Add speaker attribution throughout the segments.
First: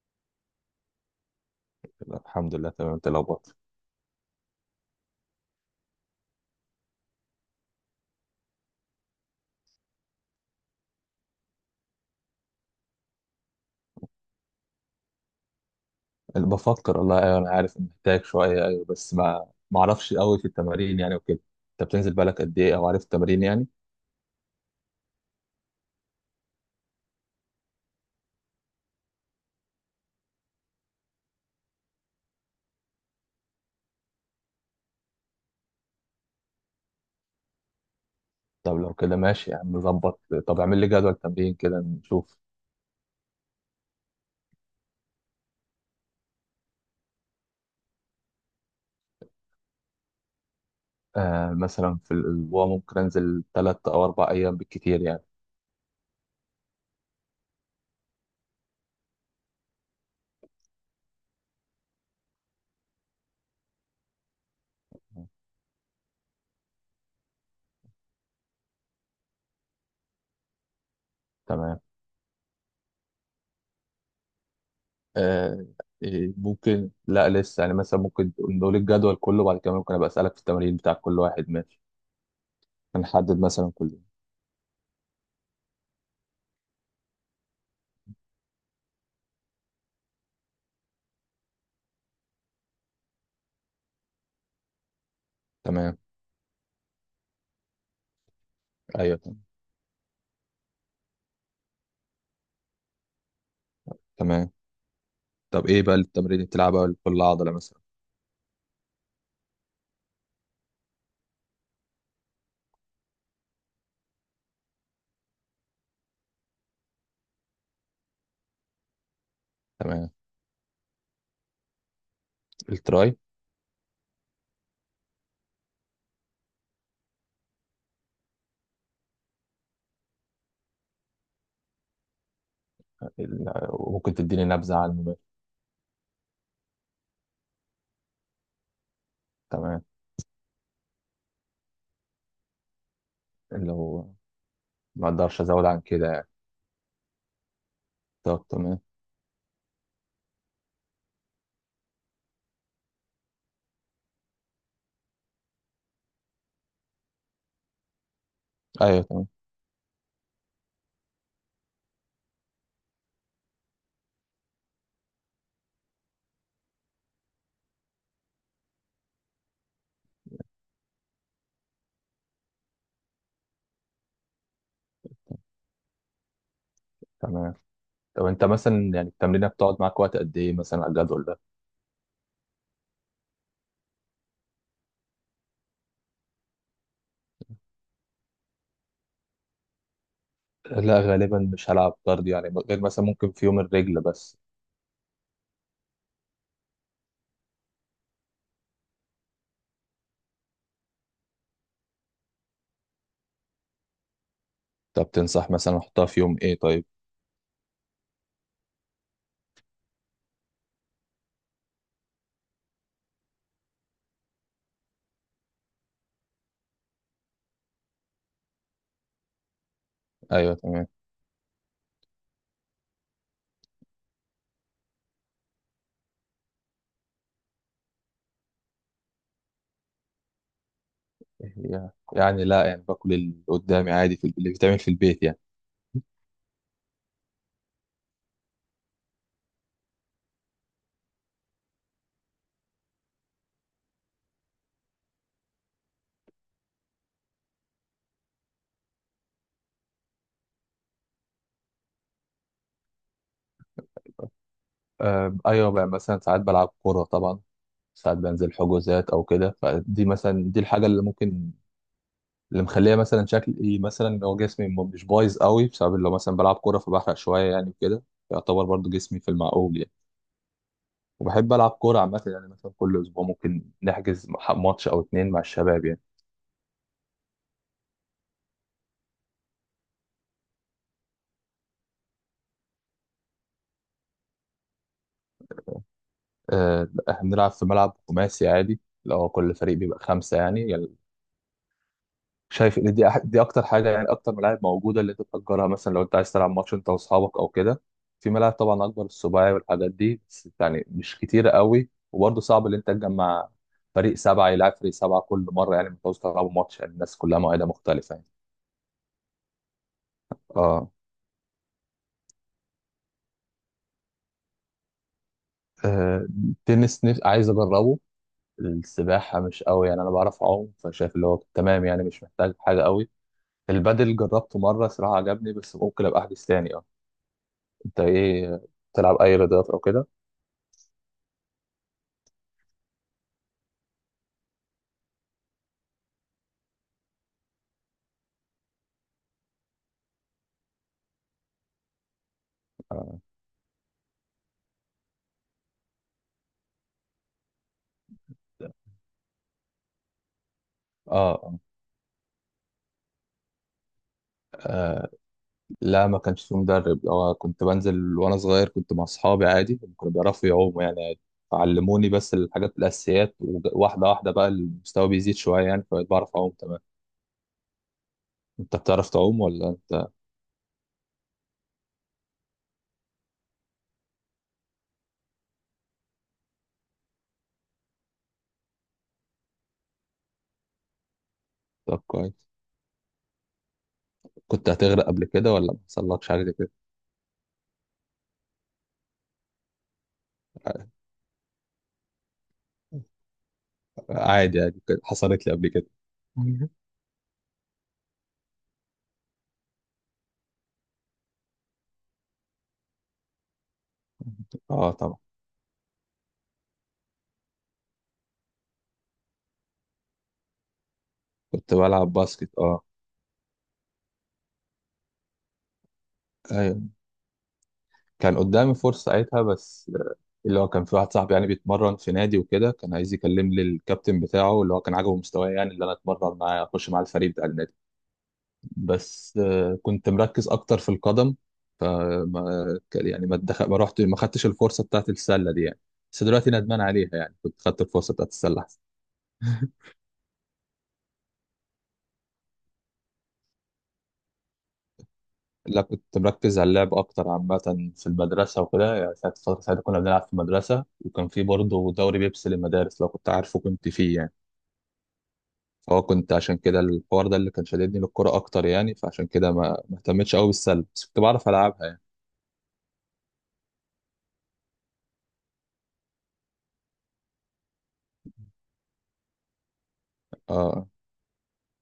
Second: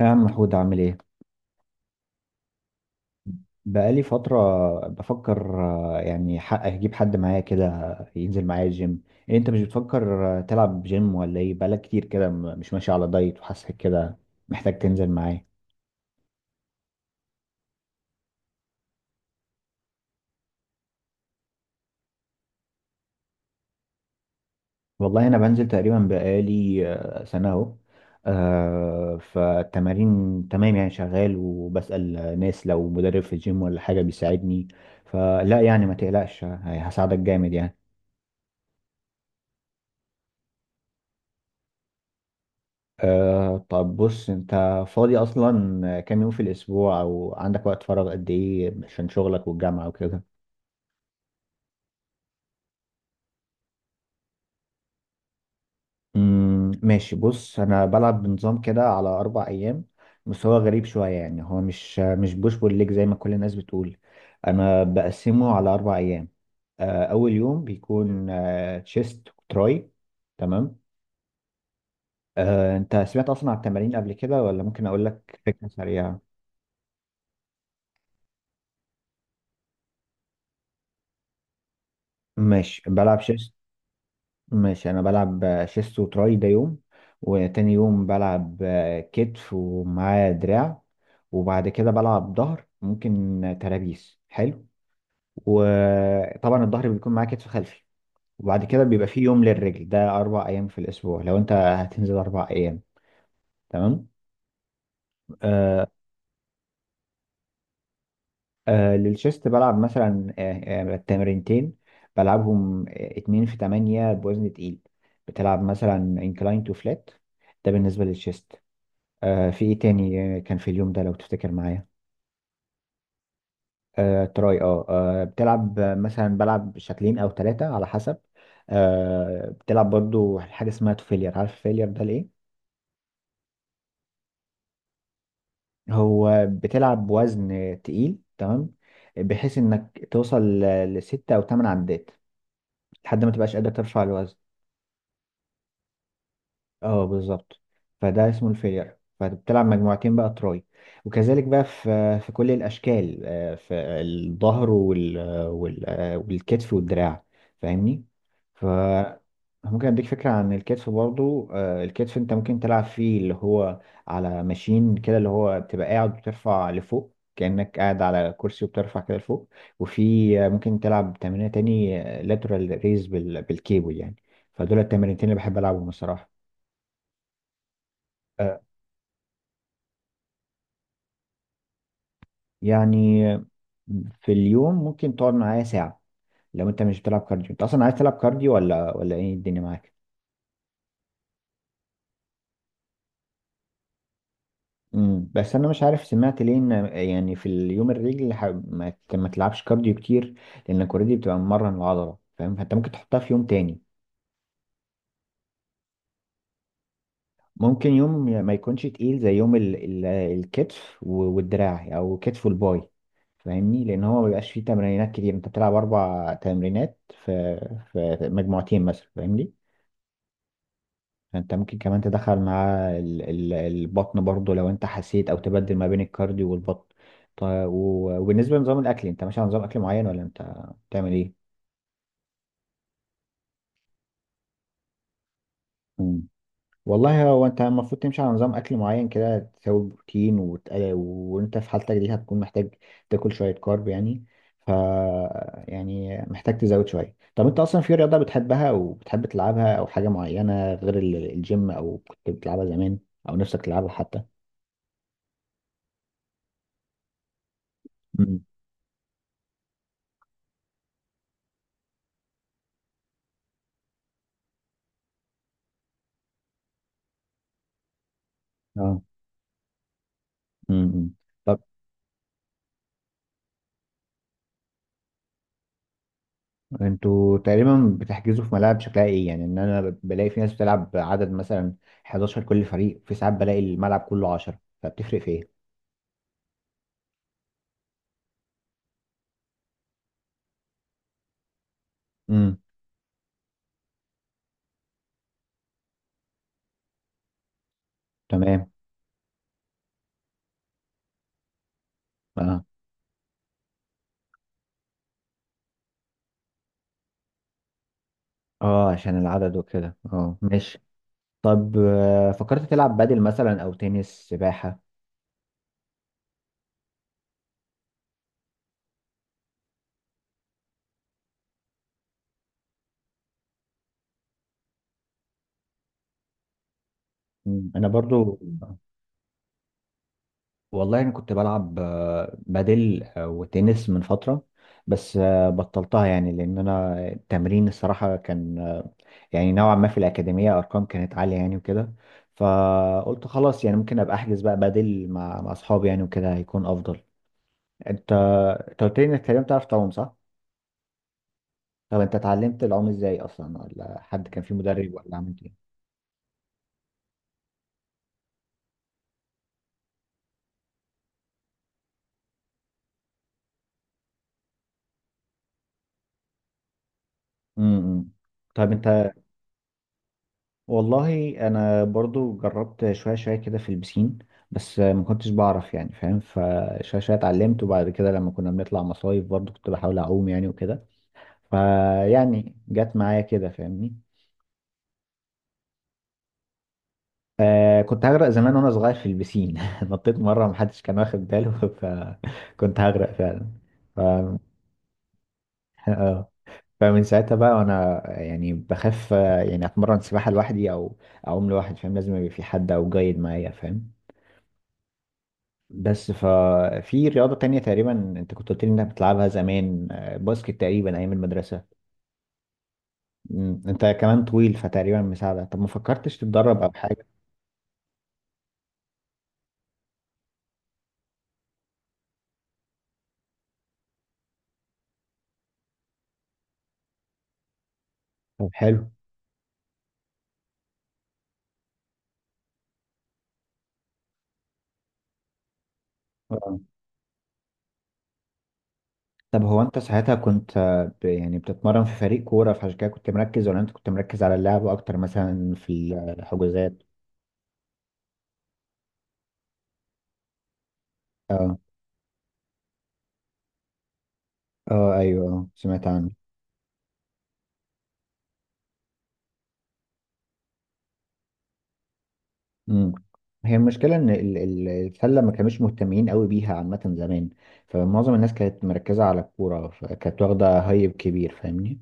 Speaker 1: يا عم محمود عامل ايه؟
Speaker 2: الحمد لله تمام. انت لو
Speaker 1: بقالي فترة بفكر يعني حق اجيب حد معايا كده ينزل معايا الجيم. إيه انت مش بتفكر تلعب جيم ولا ايه؟ بقالك كتير كده مش ماشي على دايت وحاسك كده محتاج تنزل معايا.
Speaker 2: بفكر والله. ايوه انا عارف ان محتاج شويه، ايوه بس ما اعرفش قوي في التمارين يعني وكده. انت بتنزل بالك قد ايه او عارف التمارين يعني؟
Speaker 1: والله انا بنزل تقريبا بقالي سنة اهو. فالتمارين تمام، يعني شغال وبسأل ناس لو مدرب في الجيم ولا حاجة بيساعدني. فلا يعني، ما تقلقش، هساعدك جامد يعني.
Speaker 2: طب لو كده ماشي يا عم نظبط. طب اعمل لي جدول تمرين كده نشوف.
Speaker 1: طب بص، انت فاضي اصلا كام يوم في الاسبوع، او عندك وقت فراغ قد ايه عشان شغلك والجامعة وكده؟
Speaker 2: آه مثلا في الاسبوع ممكن انزل ثلاث او اربع ايام بالكتير يعني.
Speaker 1: ماشي، بص انا بلعب بنظام كده على 4 ايام. بس هو غريب شوية، يعني هو مش بوش بول ليج زي ما كل الناس بتقول. انا بقسمه على 4 ايام. اول يوم بيكون تشيست وتراي. تمام.
Speaker 2: تمام.
Speaker 1: انت سمعت اصلا عن التمارين قبل كده، ولا ممكن اقول لك
Speaker 2: آه،
Speaker 1: فكرة سريعة؟
Speaker 2: إيه، ممكن لا لسه يعني، مثلا ممكن نقول الجدول كله بعد كده، ممكن ابقى اسالك في التمارين بتاع كل واحد ماشي.
Speaker 1: ماشي بلعب
Speaker 2: هنحدد
Speaker 1: شيست.
Speaker 2: مثلا كله.
Speaker 1: ماشي، انا بلعب شيست وتراي ده يوم، وتاني يوم بلعب كتف ومعاه دراع، وبعد كده بلعب ظهر، ممكن ترابيس حلو،
Speaker 2: تمام.
Speaker 1: وطبعا الظهر بيكون معاه كتف خلفي، وبعد كده بيبقى
Speaker 2: ايوه
Speaker 1: فيه يوم للرجل، ده 4 ايام في الاسبوع لو انت هتنزل 4 ايام. تمام.
Speaker 2: تمام. طب ايه
Speaker 1: آه.
Speaker 2: بقى التمرين اللي بتلعبها لكل عضله مثلا؟
Speaker 1: للشيست بلعب مثلا تمرينتين، بلعبهم اتنين في تمانية بوزن تقيل. بتلعب مثلا انكلاين تو فلات، ده بالنسبة للشيست. في ايه
Speaker 2: تمام.
Speaker 1: تاني؟ كان في اليوم ده لو تفتكر معايا.
Speaker 2: التراي.
Speaker 1: تراي، بتلعب، مثلا بلعب شكلين او ثلاثة على حسب. بتلعب برضو حاجة اسمها فيلير، عارف فيلير ده ليه؟
Speaker 2: وممكن تديني نبذه عنه.
Speaker 1: هو بتلعب وزن تقيل، تمام، بحيث
Speaker 2: تمام.
Speaker 1: انك توصل لستة او ثمان عدات، لحد ما تبقاش قادر ترفع
Speaker 2: لو
Speaker 1: الوزن.
Speaker 2: ما اقدرش ازود عن كده يعني.
Speaker 1: اه، بالظبط. فده
Speaker 2: طب
Speaker 1: اسمه
Speaker 2: تمام.
Speaker 1: الفيلر، فبتلعب مجموعتين بقى تراي. وكذلك بقى في كل الاشكال، في الظهر والكتف والدراع، فاهمني؟ ف
Speaker 2: ايوه تمام.
Speaker 1: ممكن اديك فكره عن الكتف برضو. الكتف انت ممكن تلعب فيه اللي هو على ماشين كده، اللي هو بتبقى قاعد وترفع لفوق، كأنك قاعد على كرسي وبترفع كده لفوق. وفي ممكن تلعب تمرينة تاني لاترال ريز بالكيبل يعني. فدول التمرينتين اللي بحب العبهم بصراحه.
Speaker 2: تمام. طب انت مثلا يعني التمرينه بتقعد معاك وقت قد ايه مثلا على الجدول ده؟
Speaker 1: يعني في اليوم ممكن تقعد معايا ساعة لو انت مش بتلعب كارديو. انت اصلا عايز تلعب كارديو ولا ايه الدنيا معاك؟
Speaker 2: لا غالبا مش هلعب كارديو يعني، غير مثلا ممكن في يوم الرجل بس.
Speaker 1: بس انا مش عارف، سمعت ليه ان يعني في اليوم الرجل ما تلعبش كارديو كتير، لانك اوريدي بتبقى ممرن العضلة، فاهم؟ فانت ممكن تحطها في يوم تاني.
Speaker 2: طب تنصح مثلا احطها في يوم ايه طيب؟
Speaker 1: ممكن يوم ما يكونش تقيل زي يوم ال ال الكتف والدراع، او كتف والباي، فاهمني؟ لان هو ما بيبقاش فيه تمرينات كتير، انت بتلعب 4 تمرينات في في مجموعتين مثلا، فاهمني؟
Speaker 2: ايوه تمام.
Speaker 1: انت ممكن كمان تدخل معاه البطن برضو لو انت حسيت، او تبدل ما بين الكارديو والبطن. طيب، وبالنسبه لنظام الاكل، انت ماشي على نظام اكل معين ولا انت بتعمل ايه؟
Speaker 2: يعني لا، يعني باكل اللي قدامي عادي في اللي بيتعمل في البيت يعني.
Speaker 1: مم. والله هو انت المفروض تمشي على نظام اكل معين كده، تساوي بروتين وانت في حالتك دي هتكون محتاج تاكل شويه كارب يعني. ف يعني محتاج تزود شويه. طب انت اصلا في رياضه بتحبها او بتحب تلعبها، او حاجه معينه غير الجيم، او كنت بتلعبها زمان او نفسك تلعبها حتى؟
Speaker 2: ايوه بقى مثلا ساعات بلعب كوره طبعا. ساعات
Speaker 1: مم.
Speaker 2: بنزل حجوزات او كده، فدي مثلا دي الحاجه اللي ممكن. اللي مخليه مثلا شكلي مثلا، لو جسمي مش بايظ قوي، بسبب لو مثلا بلعب كوره فبحرق شويه يعني وكده. يعتبر برضو
Speaker 1: اه.
Speaker 2: جسمي في المعقول يعني.
Speaker 1: امم.
Speaker 2: وبحب
Speaker 1: طب
Speaker 2: العب كوره عامه يعني، مثلا كل اسبوع ممكن نحجز ماتش او اتنين مع الشباب يعني.
Speaker 1: انتوا تقريبا بتحجزوا في ملاعب شكلها ايه يعني؟ ان انا بلاقي في ناس بتلعب عدد مثلا 11 كل فريق، في ساعات بلاقي الملعب كله 10، فبتفرق في ايه؟
Speaker 2: احنا بنلعب في ملعب خماسي عادي. لو كل فريق بيبقى خمسه يعني.
Speaker 1: امم
Speaker 2: شايف ان دي دي اكتر حاجه يعني، اكتر ملاعب موجوده اللي تتاجرها مثلا لو انت عايز تلعب ماتش انت واصحابك او كده. في ملاعب
Speaker 1: تمام.
Speaker 2: طبعا اكبر، السباعي والحاجات دي، بس يعني مش كتيره قوي، وبرضه
Speaker 1: اه،
Speaker 2: صعب ان انت تجمع فريق سبعه يلعب فريق سبعه كل مره يعني، ما تعوز تلعبوا ماتش يعني، الناس كلها مواعيدها مختلفه يعني.
Speaker 1: اه، عشان العدد وكده اه ماشي
Speaker 2: اه.
Speaker 1: طب آه، فكرت تلعب بادل مثلا او تنس سباحة
Speaker 2: آه، التنس نفس عايز اجربه. السباحه مش قوي يعني، انا بعرف اعوم فشايف اللي هو تمام يعني، مش محتاج حاجه قوي. البادل جربته مره صراحه عجبني، بس ممكن ابقى احجز تاني اه.
Speaker 1: مم. انا
Speaker 2: انت
Speaker 1: برضو
Speaker 2: ايه، تلعب اي رياضات او كده؟
Speaker 1: والله انا كنت بلعب آه، بادل آه، وتنس من فترة بس آه، بطلتها يعني لان انا التمرين الصراحة كان آه، يعني نوعا ما في الأكاديمية أرقام كانت عالية يعني وكده
Speaker 2: آه.
Speaker 1: فقلت خلاص يعني ممكن أبقى أحجز بقى بدل مع مع أصحابي يعني وكده هيكون أفضل أنت
Speaker 2: اه
Speaker 1: أنت قلت لي إنك تقريبا بتعرف تعوم صح؟
Speaker 2: آه.
Speaker 1: طب أنت اتعلمت العوم إزاي أصلا ولا حد كان في مدرب ولا عملت إيه؟
Speaker 2: لا ما كانش في مدرب، هو كنت بنزل وانا صغير، كنت مع اصحابي عادي، هم كانوا بيعرفوا يعوموا يعني عادي. علموني بس الحاجات الاساسيات، وواحده واحده بقى المستوى بيزيد شويه يعني، فبقيت بعرف اعوم تمام.
Speaker 1: امم امم. طب
Speaker 2: انت بتعرف
Speaker 1: أنت
Speaker 2: تعوم ولا انت؟
Speaker 1: والله أنا برضو جربت شوية شوية كده في البسين بس ما كنتش بعرف يعني فاهم فشوية شوية اتعلمت وبعد كده لما كنا بنطلع مصايف برضو كنت بحاول أعوم يعني وكده
Speaker 2: طب كويس.
Speaker 1: فيعني جت معايا كده فاهمني
Speaker 2: كنت هتغرق قبل كده ولا ما حصلكش حاجه زي كده؟
Speaker 1: آه كنت هغرق زمان وانا صغير في البسين نطيت مره محدش كان واخد باله فكنت هغرق فعلا ف...
Speaker 2: عادي يعني حصلت لي قبل كده.
Speaker 1: آه. فمن ساعتها بقى وانا يعني بخاف آه، يعني اتمرن سباحه لوحدي او اعوم لوحدي فاهم لازم يبقى في حد او جايد معايا فاهم
Speaker 2: اه طبعا.
Speaker 1: بس ففي رياضه تانية تقريبا انت كنت قلت لي انك بتلعبها زمان آه، باسكت تقريبا ايام المدرسه
Speaker 2: كنت بلعب باسكت اه.
Speaker 1: مم. انت كمان طويل فتقريبا مساعده طب ما فكرتش تتدرب او
Speaker 2: ايوه
Speaker 1: حاجه
Speaker 2: كان قدامي فرصة ساعتها، بس آه، اللي هو كان في واحد صاحبي يعني بيتمرن في نادي وكده، كان عايز يكلم لي الكابتن بتاعه اللي هو كان عاجبه مستواي يعني، اللي انا اتمرن معاه اخش مع الفريق بتاع النادي.
Speaker 1: طب حلو
Speaker 2: بس آه، كنت مركز اكتر في القدم. آه، ما يعني ما اتدخل، ما رحت، ما خدتش الفرصة بتاعت السلة دي يعني. بس دلوقتي
Speaker 1: آه.
Speaker 2: ندمان عليها يعني، كنت خدت الفرصة بتاعت السلة احسن.
Speaker 1: طب هو انت ساعتها كنت آه، ب- يعني بتتمرن في فريق كورة فعشان كده كنت مركز ولا انت كنت مركز على اللعب اكتر مثلا في
Speaker 2: لا كنت مركز على
Speaker 1: الحجوزات
Speaker 2: اللعب اكتر عامة. في المدرسة وكده يعني، ساعة فترة ساعتها كنا بنلعب في المدرسة، وكان في
Speaker 1: اه
Speaker 2: برضه دوري بيبسي للمدارس، لو كنت عارفه، كنت فيه يعني.
Speaker 1: اه ايوه، سمعت
Speaker 2: اه
Speaker 1: عنه.
Speaker 2: كنت عشان كده الحوار ده اللي كان شددني للكرة اكتر يعني، فعشان كده ما اهتمتش قوي بالسله، بس كنت بعرف العبها يعني.
Speaker 1: امم. هي المشكلة ان السلة ما كانوش مهتمين قوي بيها عامة زمان، فمعظم الناس كانت مركزة على الكورة، فكانت واخدة
Speaker 2: اه
Speaker 1: هايب كبير، فاهمني؟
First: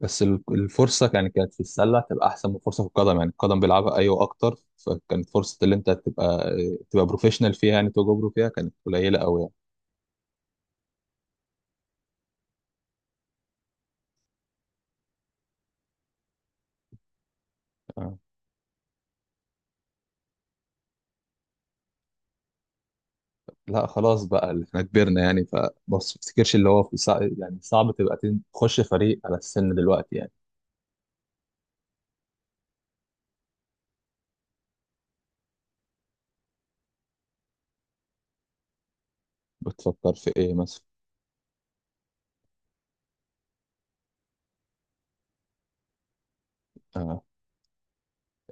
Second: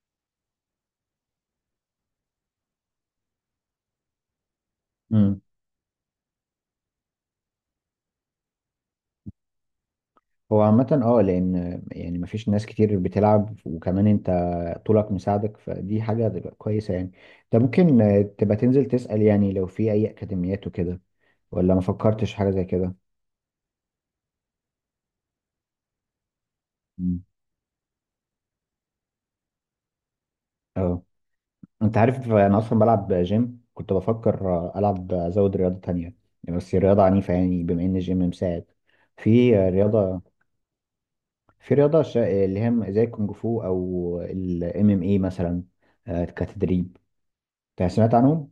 Speaker 2: بس الفرصه يعني كانت في السله تبقى احسن من الفرصه في القدم، يعني القدم بيلعبها ايوه اكتر، فكانت
Speaker 1: إمم.
Speaker 2: فرصه اللي انت تبقى، تبقى بروفيشنال فيها يعني، توجو برو فيها كانت قليله قوي يعني.
Speaker 1: هو عامة لأن يعني مفيش ناس كتير بتلعب، وكمان انت طولك مساعدك، فدي حاجة هتبقى كويسة يعني. انت ممكن
Speaker 2: آه.
Speaker 1: تبقى تنزل تسأل يعني لو في أي أكاديميات وكده، ولا ما فكرتش حاجة زي كده؟
Speaker 2: لا خلاص بقى اللي احنا كبرنا يعني، فبص تفتكرش اللي هو في
Speaker 1: مم.
Speaker 2: سع... يعني صعب تبقى تخش فريق على السن دلوقتي يعني.
Speaker 1: اه. انت عارف انا اصلا بلعب جيم، كنت بفكر العب ازود رياضة تانية بس رياضة عنيفة، يعني بما ان الجيم مساعد في
Speaker 2: بتفكر
Speaker 1: رياضة،
Speaker 2: في ايه مثلا؟
Speaker 1: في رياضة اللي هي زي الكونج فو او الام ام اي مثلا، كتدريب.
Speaker 2: آه.
Speaker 1: انت سمعت عنهم؟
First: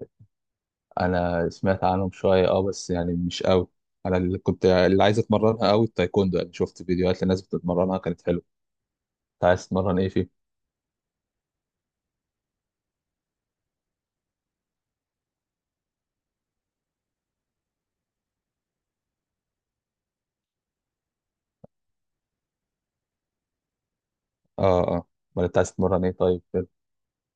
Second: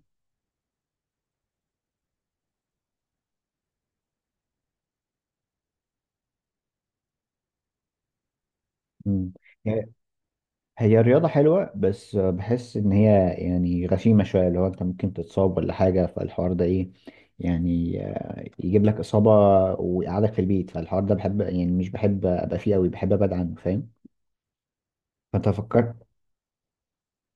Speaker 2: انا سمعت عنهم شويه اه، بس يعني مش قوي. انا اللي كنت اللي عايز اتمرنها قوي التايكوندو يعني، شفت فيديوهات لناس بتتمرنها كانت حلوه.
Speaker 1: مم.
Speaker 2: انت عايز تتمرن ايه فيه؟
Speaker 1: هي الرياضة حلوة بس بحس إن هي يعني غشيمة شوية، اللي هو أنت ممكن تتصاب ولا حاجة، فالحوار ده إيه يعني، يجيب لك إصابة ويقعدك في البيت، فالحوار ده بحب، يعني مش بحب أبقى فيه أوي، بحب أبعد عنه، فاهم؟
Speaker 2: اه اه. ولا
Speaker 1: فأنت
Speaker 2: انت عايز تتمرن
Speaker 1: فكرت.
Speaker 2: ايه طيب كده؟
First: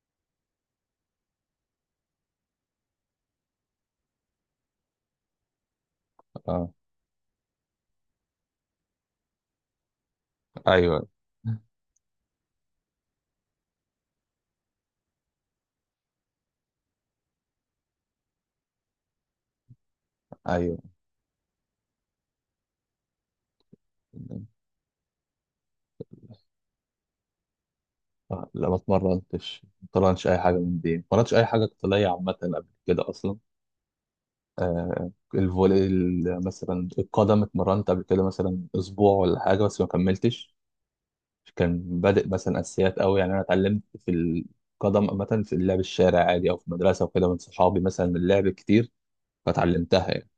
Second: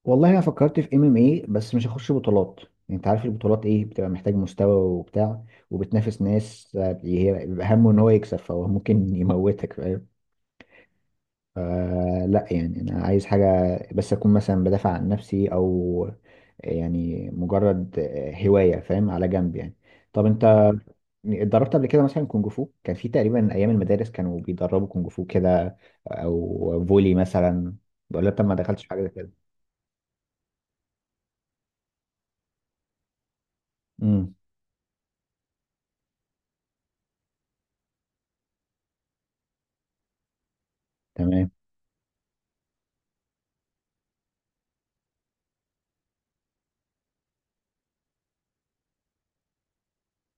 Speaker 1: والله أنا فكرت في إم إم إيه بس مش هخش بطولات. يعني أنت عارف البطولات إيه، بتبقى محتاج مستوى وبتاع وبتنافس
Speaker 2: اه.
Speaker 1: ناس، هي بيبقى همه إن هو يكسب، فهو ممكن يموتك، فاهم؟
Speaker 2: ايوه.
Speaker 1: لا، يعني انا عايز حاجه بس اكون مثلا بدافع عن نفسي، او يعني مجرد هوايه فاهم، على جنب يعني. طب انت
Speaker 2: ايوه
Speaker 1: اتدربت قبل كده مثلا كونج فو؟ كان في تقريبا ايام المدارس كانوا بيدربوا كونج فو كده، او فولي مثلا. بقول لك، طب
Speaker 2: آه،
Speaker 1: ما
Speaker 2: لا ما
Speaker 1: دخلتش حاجه زي كده؟
Speaker 2: اتمرنتش، ما اتمرنتش اي حاجه من دي، ما اتمرنتش اي حاجه قتاليه عامه قبل كده اصلا.
Speaker 1: امم
Speaker 2: آه الفولي، مثلا القدم اتمرنت قبل كده مثلا اسبوع ولا حاجه، بس ما كملتش.
Speaker 1: تمام.
Speaker 2: كان بادئ مثلا اساسيات قوي يعني، انا اتعلمت في القدم عامه في اللعب الشارع عادي، او في المدرسه وكده من صحابي، مثلا من اللعب كتير فتعلمتها يعني.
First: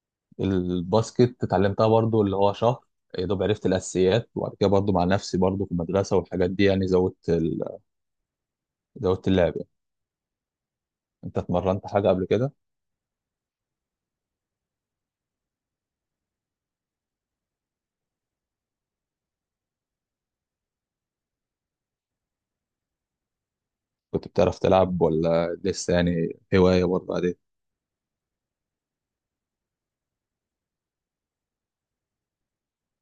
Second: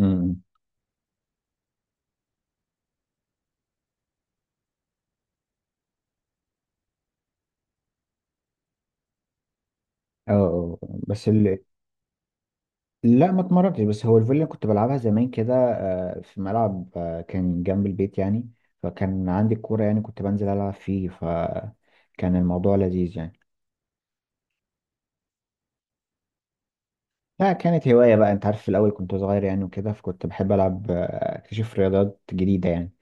Speaker 1: امم.
Speaker 2: الباسكت اتعلمتها برضو اللي هو شهر، يا دوب عرفت الاساسيات، وبعد كده برضو مع نفسي برضو في المدرسه والحاجات دي، يعني زودت ال... زودت اللعب يعني.
Speaker 1: اه. آه. أه.
Speaker 2: انت اتمرنت حاجه قبل كده؟
Speaker 1: لا ما اتمرنتش. بس هو الفولي كنت بلعبها زمان كده، في ملعب كان جنب البيت يعني، فكان عندي الكورة يعني، كنت بنزل ألعب فيه، فكان الموضوع لذيذ يعني.
Speaker 2: كنت بتعرف تلعب ولا لسه يعني، هوايه برضو عادي.
Speaker 1: لا، كانت هواية بقى، أنت عارف، في الأول كنت صغير يعني وكده، فكنت بحب ألعب أكتشف رياضات جديدة يعني.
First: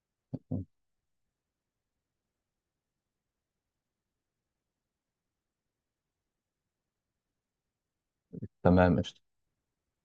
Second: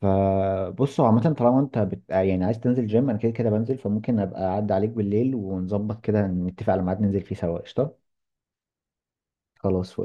Speaker 1: فبصوا عامة، طالما أنت بت... آه، يعني عايز تنزل جيم، أنا كده كده بنزل، فممكن أبقى أعدي عليك بالليل ونظبط كده، نتفق على ميعاد ننزل فيه سوا، قشطة.
Speaker 2: تمام قشطة.
Speaker 1: خلاص.